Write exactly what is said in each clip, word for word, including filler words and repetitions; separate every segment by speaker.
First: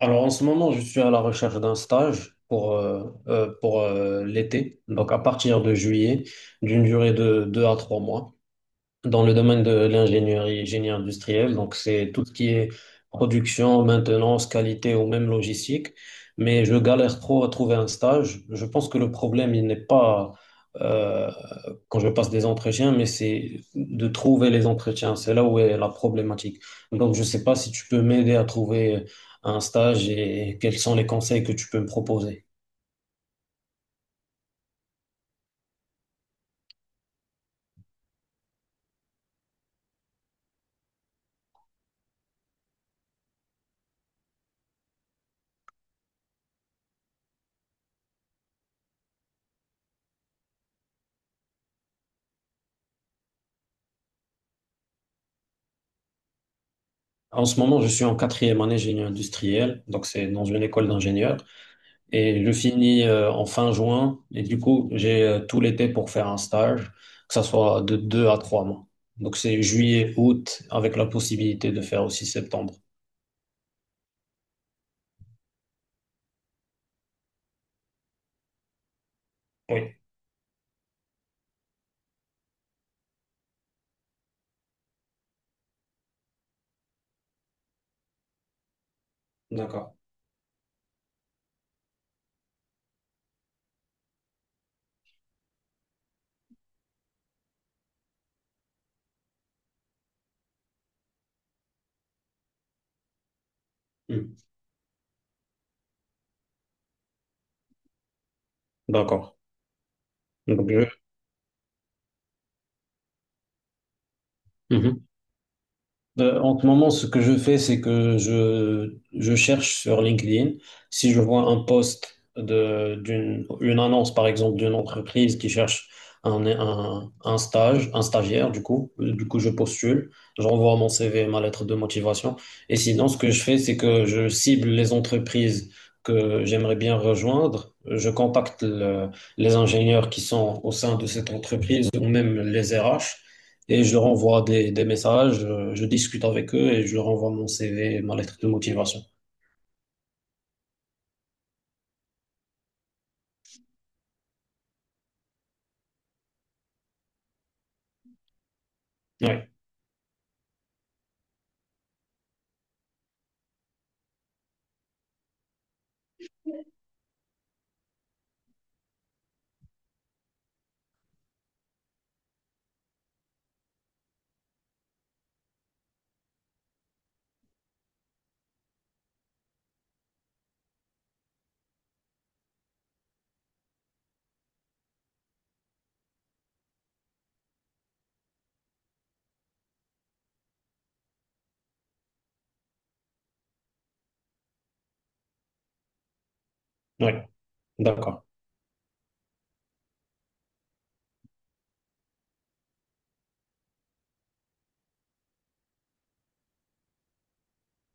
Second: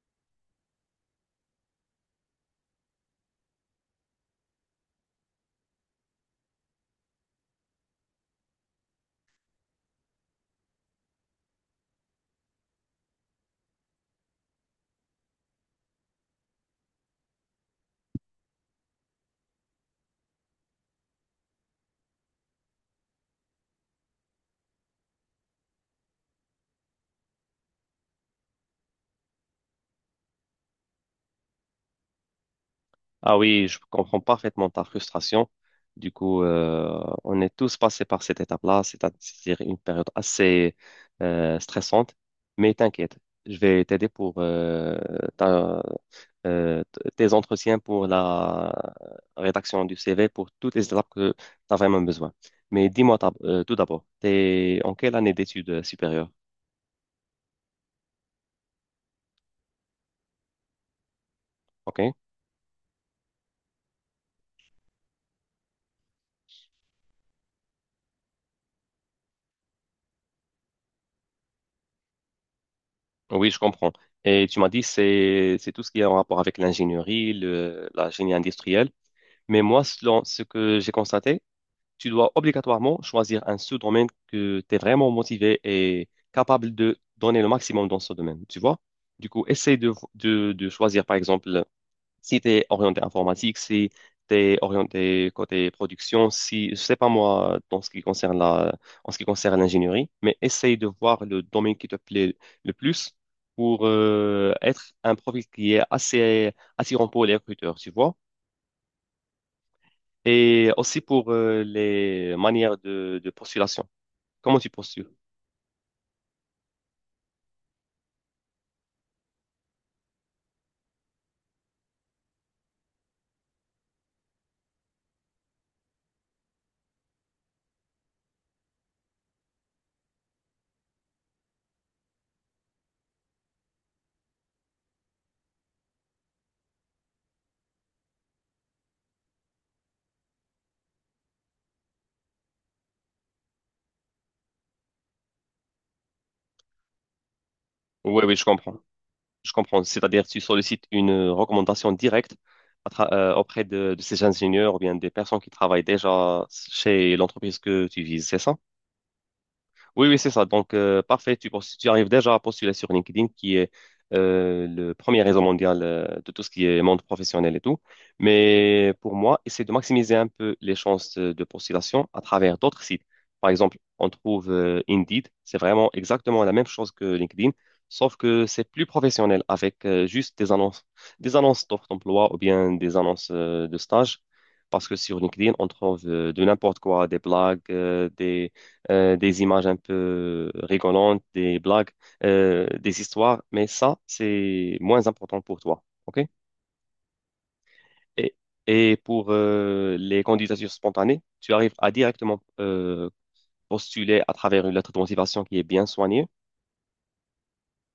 Speaker 1: Alors en ce moment, je suis à la recherche d'un stage pour, euh, euh, pour euh, l'été, donc à partir de juillet, d'une durée de deux à trois mois dans le domaine de l'ingénierie, génie industriel. Donc, c'est tout ce qui est production, maintenance, qualité ou même logistique. Mais je galère trop à trouver un stage. Je pense que le problème, il n'est pas euh, quand je passe des entretiens, mais c'est de trouver les entretiens. C'est là où est la problématique. Donc, je ne sais pas si tu peux m'aider à trouver un stage et quels sont les conseils que tu peux me proposer.
Speaker 2: Ah oui, je comprends parfaitement ta frustration. Du coup, euh, on est tous passés par cette étape-là, c'est- c'est-à-dire une période assez euh, stressante. Mais t'inquiète, je vais t'aider pour euh, ta- euh, t- tes entretiens pour la rédaction du C V, pour toutes les étapes que tu as vraiment besoin. Mais dis-moi t'as- euh, tout d'abord, t'es en quelle année d'études supérieures?
Speaker 1: En ce moment, je suis en quatrième année génie industriel, donc c'est dans une école d'ingénieurs.
Speaker 2: OK?
Speaker 1: Et je finis euh, en fin juin. Et du coup, j'ai euh, tout l'été pour faire un stage, que ça soit de deux à trois mois. Donc c'est juillet, août, avec la possibilité de faire aussi septembre.
Speaker 2: Oui, je comprends. Et tu m'as dit c'est c'est tout ce qui est en rapport avec l'ingénierie, le- la génie industrielle. Mais moi,
Speaker 1: Oui,
Speaker 2: selon ce que j'ai constaté, tu dois obligatoirement choisir un sous-domaine que tu es vraiment motivé et capable de donner le maximum dans ce domaine, tu vois? Du coup, essaye de,
Speaker 1: d'accord.
Speaker 2: de, de choisir, par exemple, si tu es orienté informatique, si tu es orienté côté production, si, je sais pas moi, dans ce qui concerne la, en ce qui concerne l'ingénierie, mais essaye de voir le domaine qui te plaît le plus pour
Speaker 1: Hmm.
Speaker 2: euh, être un profil qui est assez attirant pour les recruteurs, tu vois?
Speaker 1: D'accord.
Speaker 2: Et
Speaker 1: Donc
Speaker 2: aussi
Speaker 1: je-
Speaker 2: pour euh, les manières de, de postulation. Comment tu
Speaker 1: Mhm.
Speaker 2: postules?
Speaker 1: Euh, en ce moment, ce que je fais, c'est que je, je cherche sur LinkedIn. Si je vois un post de, d'une, une annonce, par exemple, d'une entreprise qui cherche un, un, un stage, un stagiaire, du coup, euh, du coup, je postule, j'envoie mon C V et ma lettre de motivation. Et sinon, ce que je fais, c'est que je cible les entreprises que j'aimerais bien rejoindre. Je contacte le- les ingénieurs qui sont au sein de cette entreprise ou même les R H et je leur envoie des, des messages, euh, je discute avec eux et je leur envoie mon C V et ma
Speaker 2: Oui, oui,
Speaker 1: lettre
Speaker 2: je
Speaker 1: de
Speaker 2: comprends.
Speaker 1: motivation.
Speaker 2: Je comprends. C'est-à-dire, tu sollicites une euh, recommandation directe à tra- euh, auprès de, de ces ingénieurs ou bien des personnes qui travaillent déjà chez l'entreprise que tu vises, c'est ça?
Speaker 1: Oui,
Speaker 2: Oui, oui, c'est ça. Donc, euh, parfait. Tu, pos- tu arrives déjà à postuler sur LinkedIn, qui est euh, le premier réseau mondial euh, de tout ce qui est monde professionnel et tout. Mais pour moi, essayer de maximiser un peu les chances euh, de postulation à travers d'autres sites. Par exemple, on trouve euh, Indeed. C'est vraiment exactement la même chose que LinkedIn, sauf que c'est plus professionnel avec euh, juste des annonces, des annonces d'offres d'emploi ou bien des annonces euh, de stage. Parce que sur LinkedIn, on trouve euh, de n'importe quoi, des blagues, euh, des euh, des images un peu rigolantes, des blagues, euh, des histoires, mais ça, c'est moins important pour toi. OK?
Speaker 1: oui, d'accord.
Speaker 2: Et, et pour euh, les candidatures spontanées, tu arrives à directement euh, postuler à travers une lettre de motivation qui est bien soignée.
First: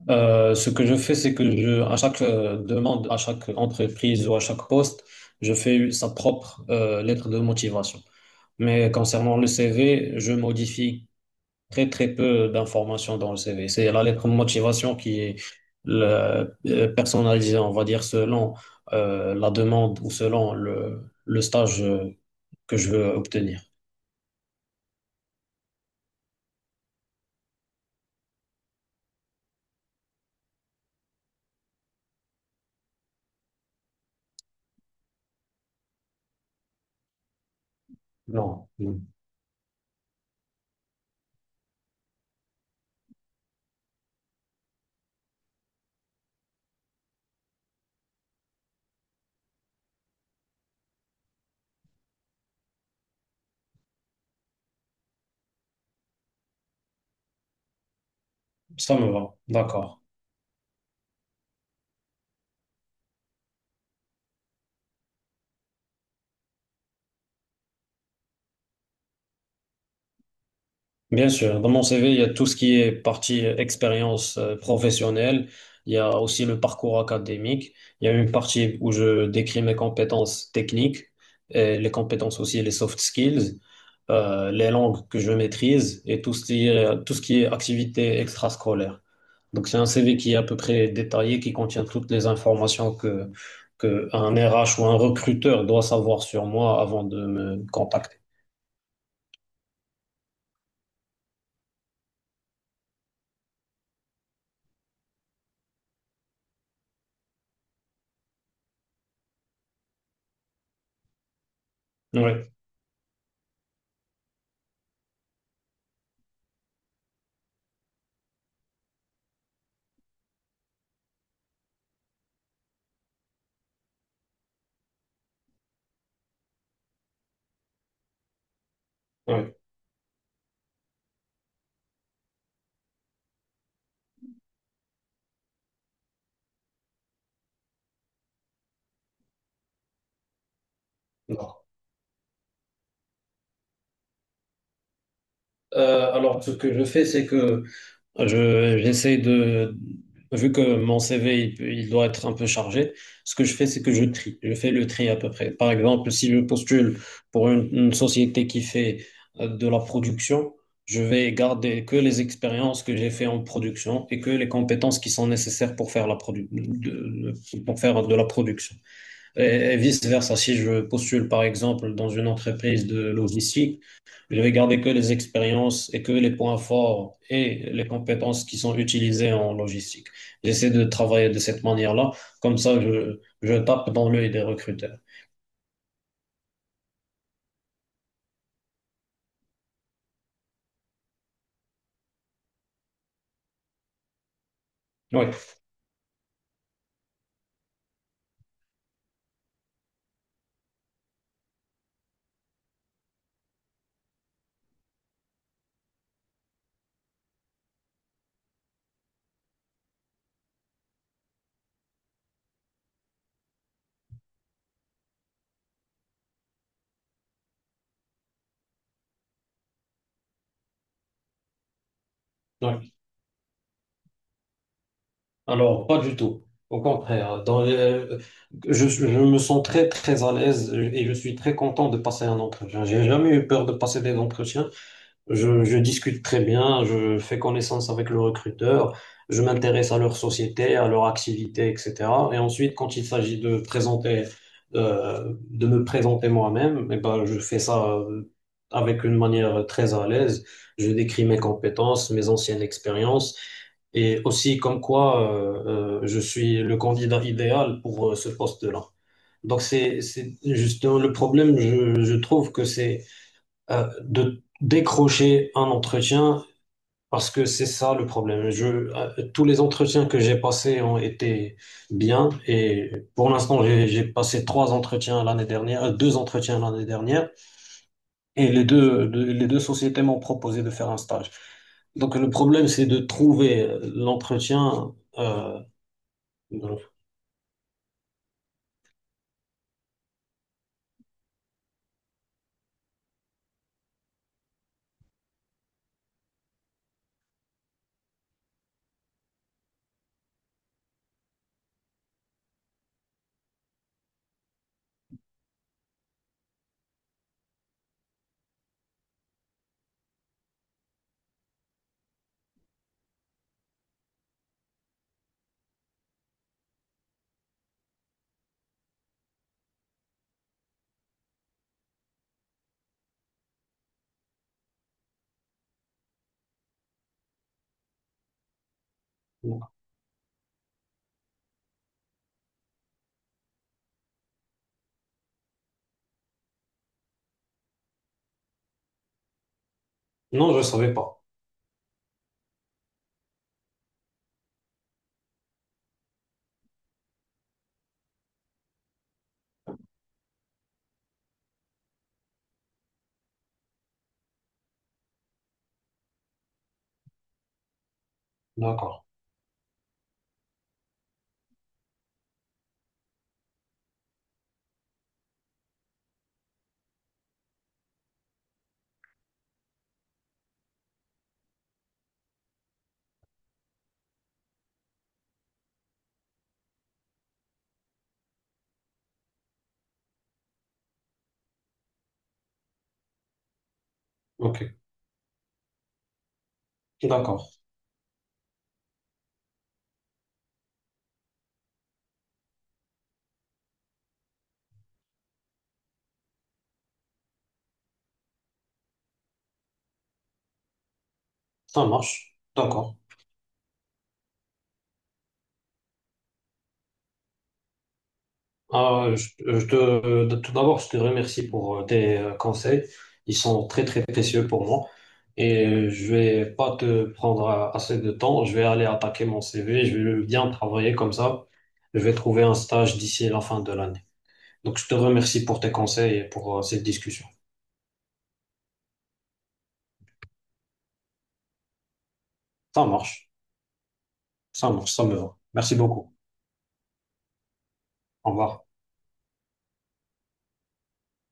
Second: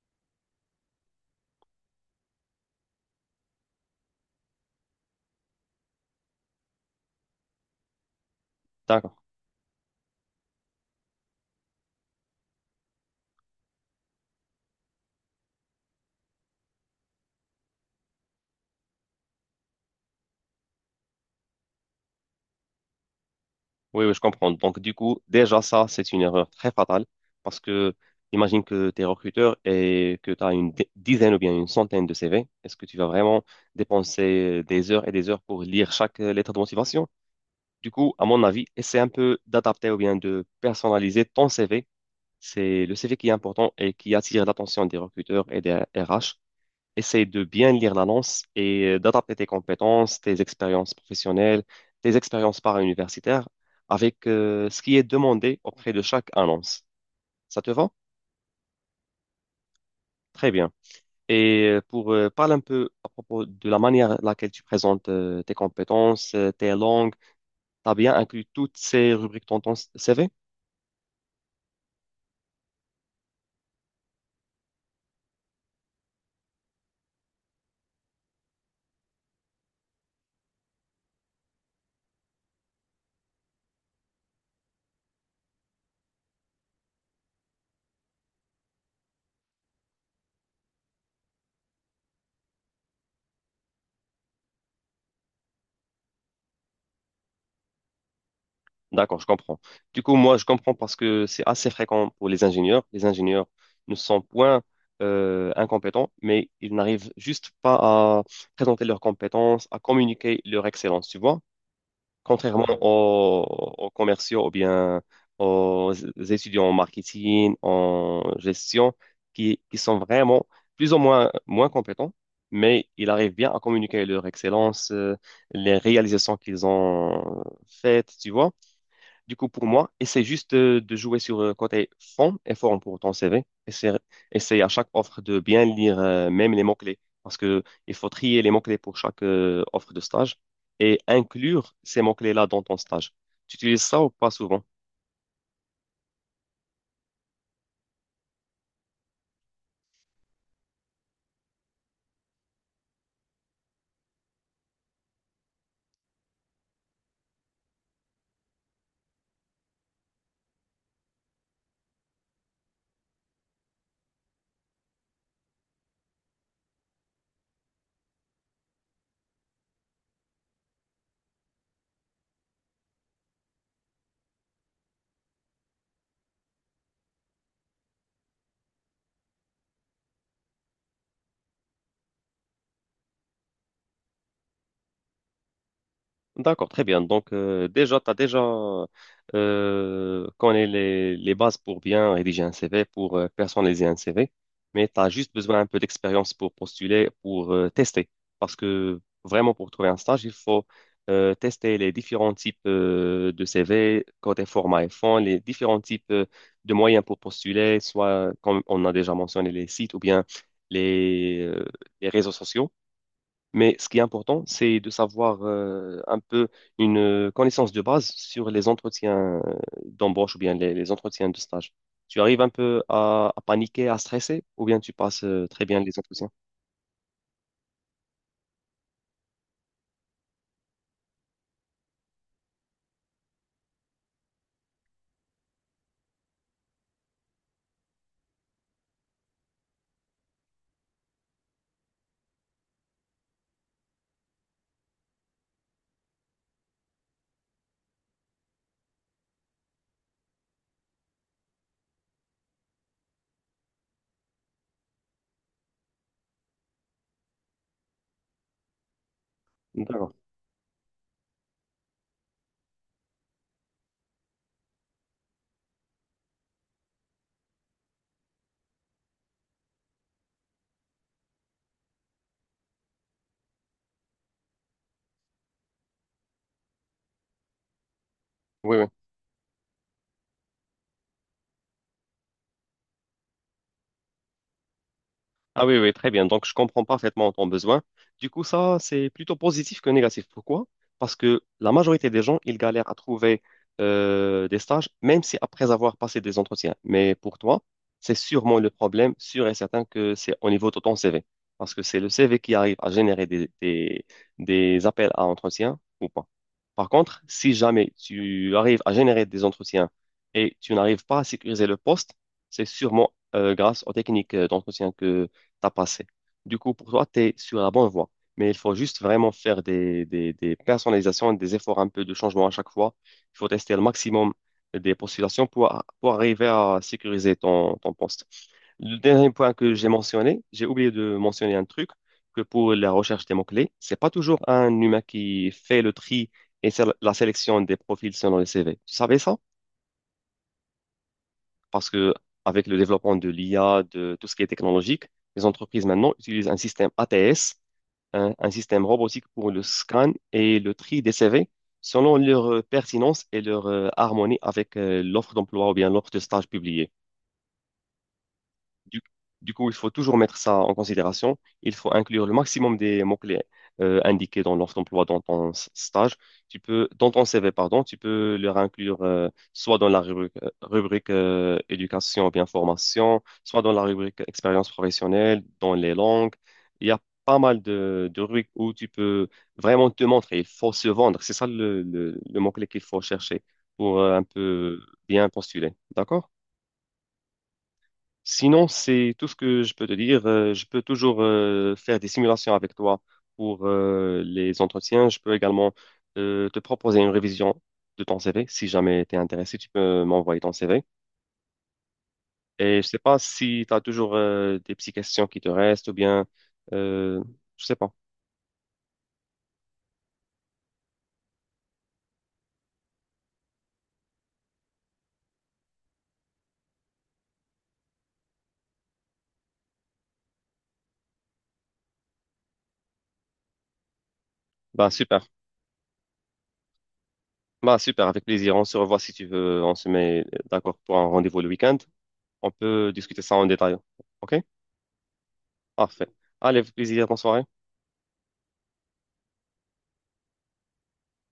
Speaker 1: Euh, ce que je fais, c'est que je, à chaque euh, demande, à chaque entreprise ou à chaque poste, je fais sa propre euh, lettre de motivation. Mais
Speaker 2: D'accord.
Speaker 1: concernant le C V, je modifie très très peu d'informations dans le C V. C'est la lettre de motivation qui est la- euh, personnalisée, on va dire, selon euh, la demande ou selon le, le stage euh, que je veux obtenir.
Speaker 2: Oui, oui, je comprends. Donc, du coup, déjà, ça, c'est une erreur très fatale parce que imagine que tu es recruteur et que tu as une di- dizaine ou bien une centaine de C V. Est-ce que tu vas vraiment dépenser des heures et des heures pour lire chaque euh, lettre de motivation? Du coup, à mon avis,
Speaker 1: Non,
Speaker 2: essaie un
Speaker 1: Mm.
Speaker 2: peu d'adapter ou bien de personnaliser ton C V. C'est le C V qui est important et qui attire l'attention des recruteurs et des R H, essaye de bien lire l'annonce et euh, d'adapter tes compétences, tes expériences professionnelles, tes expériences para-universitaires avec euh, ce qui est demandé auprès de chaque annonce. Ça te va?
Speaker 1: Ça me va, d'accord.
Speaker 2: Très bien. Et euh, pour euh, parler un peu à propos de la manière laquelle tu présentes euh, tes compétences, euh, tes langues, tu as bien inclus toutes ces rubriques dans ton C V?
Speaker 1: Bien sûr, dans mon C V, il y a tout ce qui est partie euh, expérience euh, professionnelle, il y a aussi le parcours académique, il y a une partie où je décris mes compétences techniques, et les compétences aussi, les soft skills, euh, les langues que je maîtrise et tout ce qui est, tout ce qui est activité extrascolaire. Donc c'est un C V qui est à peu près détaillé, qui contient toutes les informations que, que un R H ou un recruteur doit savoir sur moi avant de me contacter.
Speaker 2: D'accord, je comprends. Du coup, moi, je comprends parce que c'est assez fréquent pour les ingénieurs. Les ingénieurs ne sont point euh, incompétents, mais ils n'arrivent juste pas à présenter leurs compétences, à communiquer leur excellence, tu vois.
Speaker 1: Ouais,
Speaker 2: Contrairement aux, aux commerciaux ou bien aux étudiants en marketing, en gestion, qui, qui sont vraiment plus ou moins moins compétents, mais ils arrivent bien à communiquer leur excellence, euh, les réalisations qu'ils ont faites, tu vois. Du coup,
Speaker 1: ouais.
Speaker 2: pour moi, essaie juste de, de jouer sur le côté fond et forme pour ton C V. Essaie, essaie à chaque offre de bien lire euh, même les mots-clés parce que il faut trier les mots-clés pour chaque euh, offre de stage et
Speaker 1: Non.
Speaker 2: inclure ces mots-clés-là dans ton stage. Tu utilises ça ou pas souvent?
Speaker 1: Euh, alors, ce que je fais, c'est que je, j'essaie de, vu que mon C V, il, peut- il doit être un peu chargé, ce que je fais, c'est que je trie. Je fais le tri à peu près. Par exemple, si je postule pour une, une société qui fait euh, de la production, je vais garder que les expériences que j'ai fait en production et que les compétences qui sont nécessaires pour faire la produ- de, de- pour faire de la production. Et, et vice-versa, si je postule, par exemple, dans une entreprise de logistique, je vais garder que les expériences et que les points forts et les compétences qui sont utilisées en logistique. J'essaie de travailler de cette manière-là. Comme ça, je, je tape dans l'œil des recruteurs.
Speaker 2: D'accord, très bien. Donc, euh, déjà, tu as déjà euh, connais les, les bases pour bien rédiger un C V, pour euh, personnaliser un C V, mais tu as
Speaker 1: Oui,
Speaker 2: juste besoin un peu d'expérience pour postuler, pour euh, tester. Parce que vraiment, pour trouver un stage, il faut euh, tester les différents types euh, de C V, côté format et fond, les différents types euh, de moyens pour postuler, soit comme on a déjà mentionné les sites ou bien les, euh, les réseaux sociaux. Mais ce qui est important, c'est de savoir euh, un peu une euh, connaissance de base sur les entretiens euh, d'embauche ou bien les, les entretiens de stage. Tu arrives un peu
Speaker 1: oui.
Speaker 2: à, à paniquer, à stresser, ou bien tu passes euh, très bien
Speaker 1: Alors,
Speaker 2: les
Speaker 1: pas du
Speaker 2: entretiens?
Speaker 1: tout. Au contraire, dans les- je, je me sens très, très à l'aise et je suis très content de passer un entretien. J'ai jamais eu peur de passer des entretiens. Je, je discute très bien, je fais connaissance avec le recruteur, je m'intéresse à leur société, à leur activité, et cetera. Et ensuite, quand il s'agit de présenter, euh, de me présenter moi-même, eh ben, je fais ça euh, avec une manière très à l'aise. Je décris mes compétences, mes anciennes expériences et aussi comme quoi euh, euh, je suis le candidat idéal pour euh, ce poste-là. Donc c'est,
Speaker 2: D'accord.
Speaker 1: c'est justement le problème, je, je trouve que c'est euh, de décrocher un entretien parce que c'est ça le problème. Je, euh, tous les entretiens que j'ai passés ont été bien et pour l'instant j'ai j'ai passé trois entretiens l'année dernière, euh, deux entretiens l'année dernière et les
Speaker 2: Oui, oui.
Speaker 1: deux, de- les deux sociétés m'ont proposé de faire un stage. Donc le problème c'est de trouver l'entretien. Euh,
Speaker 2: Ah oui, oui, très bien. Donc, je comprends parfaitement ton besoin. Du coup, ça, c'est plutôt positif que négatif. Pourquoi? Parce que la majorité des gens, ils galèrent à trouver euh, des stages, même si après avoir passé des entretiens. Mais pour toi, c'est sûrement le problème, sûr et certain que c'est au niveau de ton C V. Parce que c'est le C V qui arrive à générer des, des, des appels à entretien ou pas. Par contre, si jamais tu arrives à générer des entretiens et tu n'arrives pas à sécuriser le poste, c'est sûrement euh, grâce aux techniques euh, d'entretien t'as passé. Du coup, pour toi, tu es sur la bonne voie. Mais il faut juste vraiment faire des, des, des personnalisations, des efforts un peu de changement à chaque fois. Il faut tester le maximum des postulations pour, pour arriver à sécuriser ton, ton poste. Le dernier point que j'ai mentionné, j'ai oublié de mentionner un truc, que pour la recherche des mots-clés, c'est pas toujours un humain qui fait le tri et sé- la sélection des profils selon les C V. Tu savais ça?
Speaker 1: non, je savais pas.
Speaker 2: Parce que avec le développement de l'I A, de tout ce qui est technologique, les entreprises maintenant utilisent un système A T S, un, un système robotique pour le scan et le tri des C V selon leur euh, pertinence et leur euh, harmonie avec euh, l'offre d'emploi ou bien l'offre de stage publiée. Du,
Speaker 1: D'accord.
Speaker 2: du coup, il faut toujours mettre ça en considération. Il faut inclure le maximum des mots-clés euh, indiqués dans l'offre d'emploi dans ton s- stage. Tu peux, dans ton C V, pardon, tu peux leur inclure euh, soit dans la rubrique, euh, rubrique euh, éducation ou bien formation, soit dans la rubrique expérience professionnelle, dans les langues. Il y a pas mal de, de rubriques où tu peux vraiment te montrer. Il faut se vendre. C'est ça le, le- le mot-clé qu'il faut chercher pour euh, un
Speaker 1: Ok.
Speaker 2: peu bien postuler. D'accord?
Speaker 1: D'accord.
Speaker 2: Sinon, c'est tout ce que je peux te dire. Euh, je peux toujours euh, faire des simulations avec toi pour euh, les entretiens. Je peux également euh, te proposer une révision de ton C V. Si jamais tu es intéressé, tu peux m'envoyer ton C V.
Speaker 1: Ça marche.
Speaker 2: Et je
Speaker 1: D'accord.
Speaker 2: sais pas si tu as toujours euh, des petites questions qui te restent ou bien, euh, je sais pas.
Speaker 1: Ah, je, je te, tout d'abord, je te remercie pour euh, tes euh, conseils. Ils sont très, très précieux pour moi. Et euh, je vais pas te prendre euh, assez de temps. Je vais aller attaquer mon C V. Je vais bien travailler comme ça. Je vais trouver un stage d'ici la fin de l'année. Donc, je
Speaker 2: Bah
Speaker 1: te
Speaker 2: super.
Speaker 1: remercie pour tes conseils et pour euh, cette discussion.
Speaker 2: Bah super, avec plaisir. On se revoit si tu veux. On se met euh, d'accord pour un rendez-vous le week-end. On
Speaker 1: Ça
Speaker 2: peut discuter
Speaker 1: marche.
Speaker 2: ça en détail. OK?
Speaker 1: Ça marche. Ça me va. Merci
Speaker 2: Parfait.
Speaker 1: beaucoup.
Speaker 2: Allez, avec plaisir. Bonne soirée.
Speaker 1: Au revoir.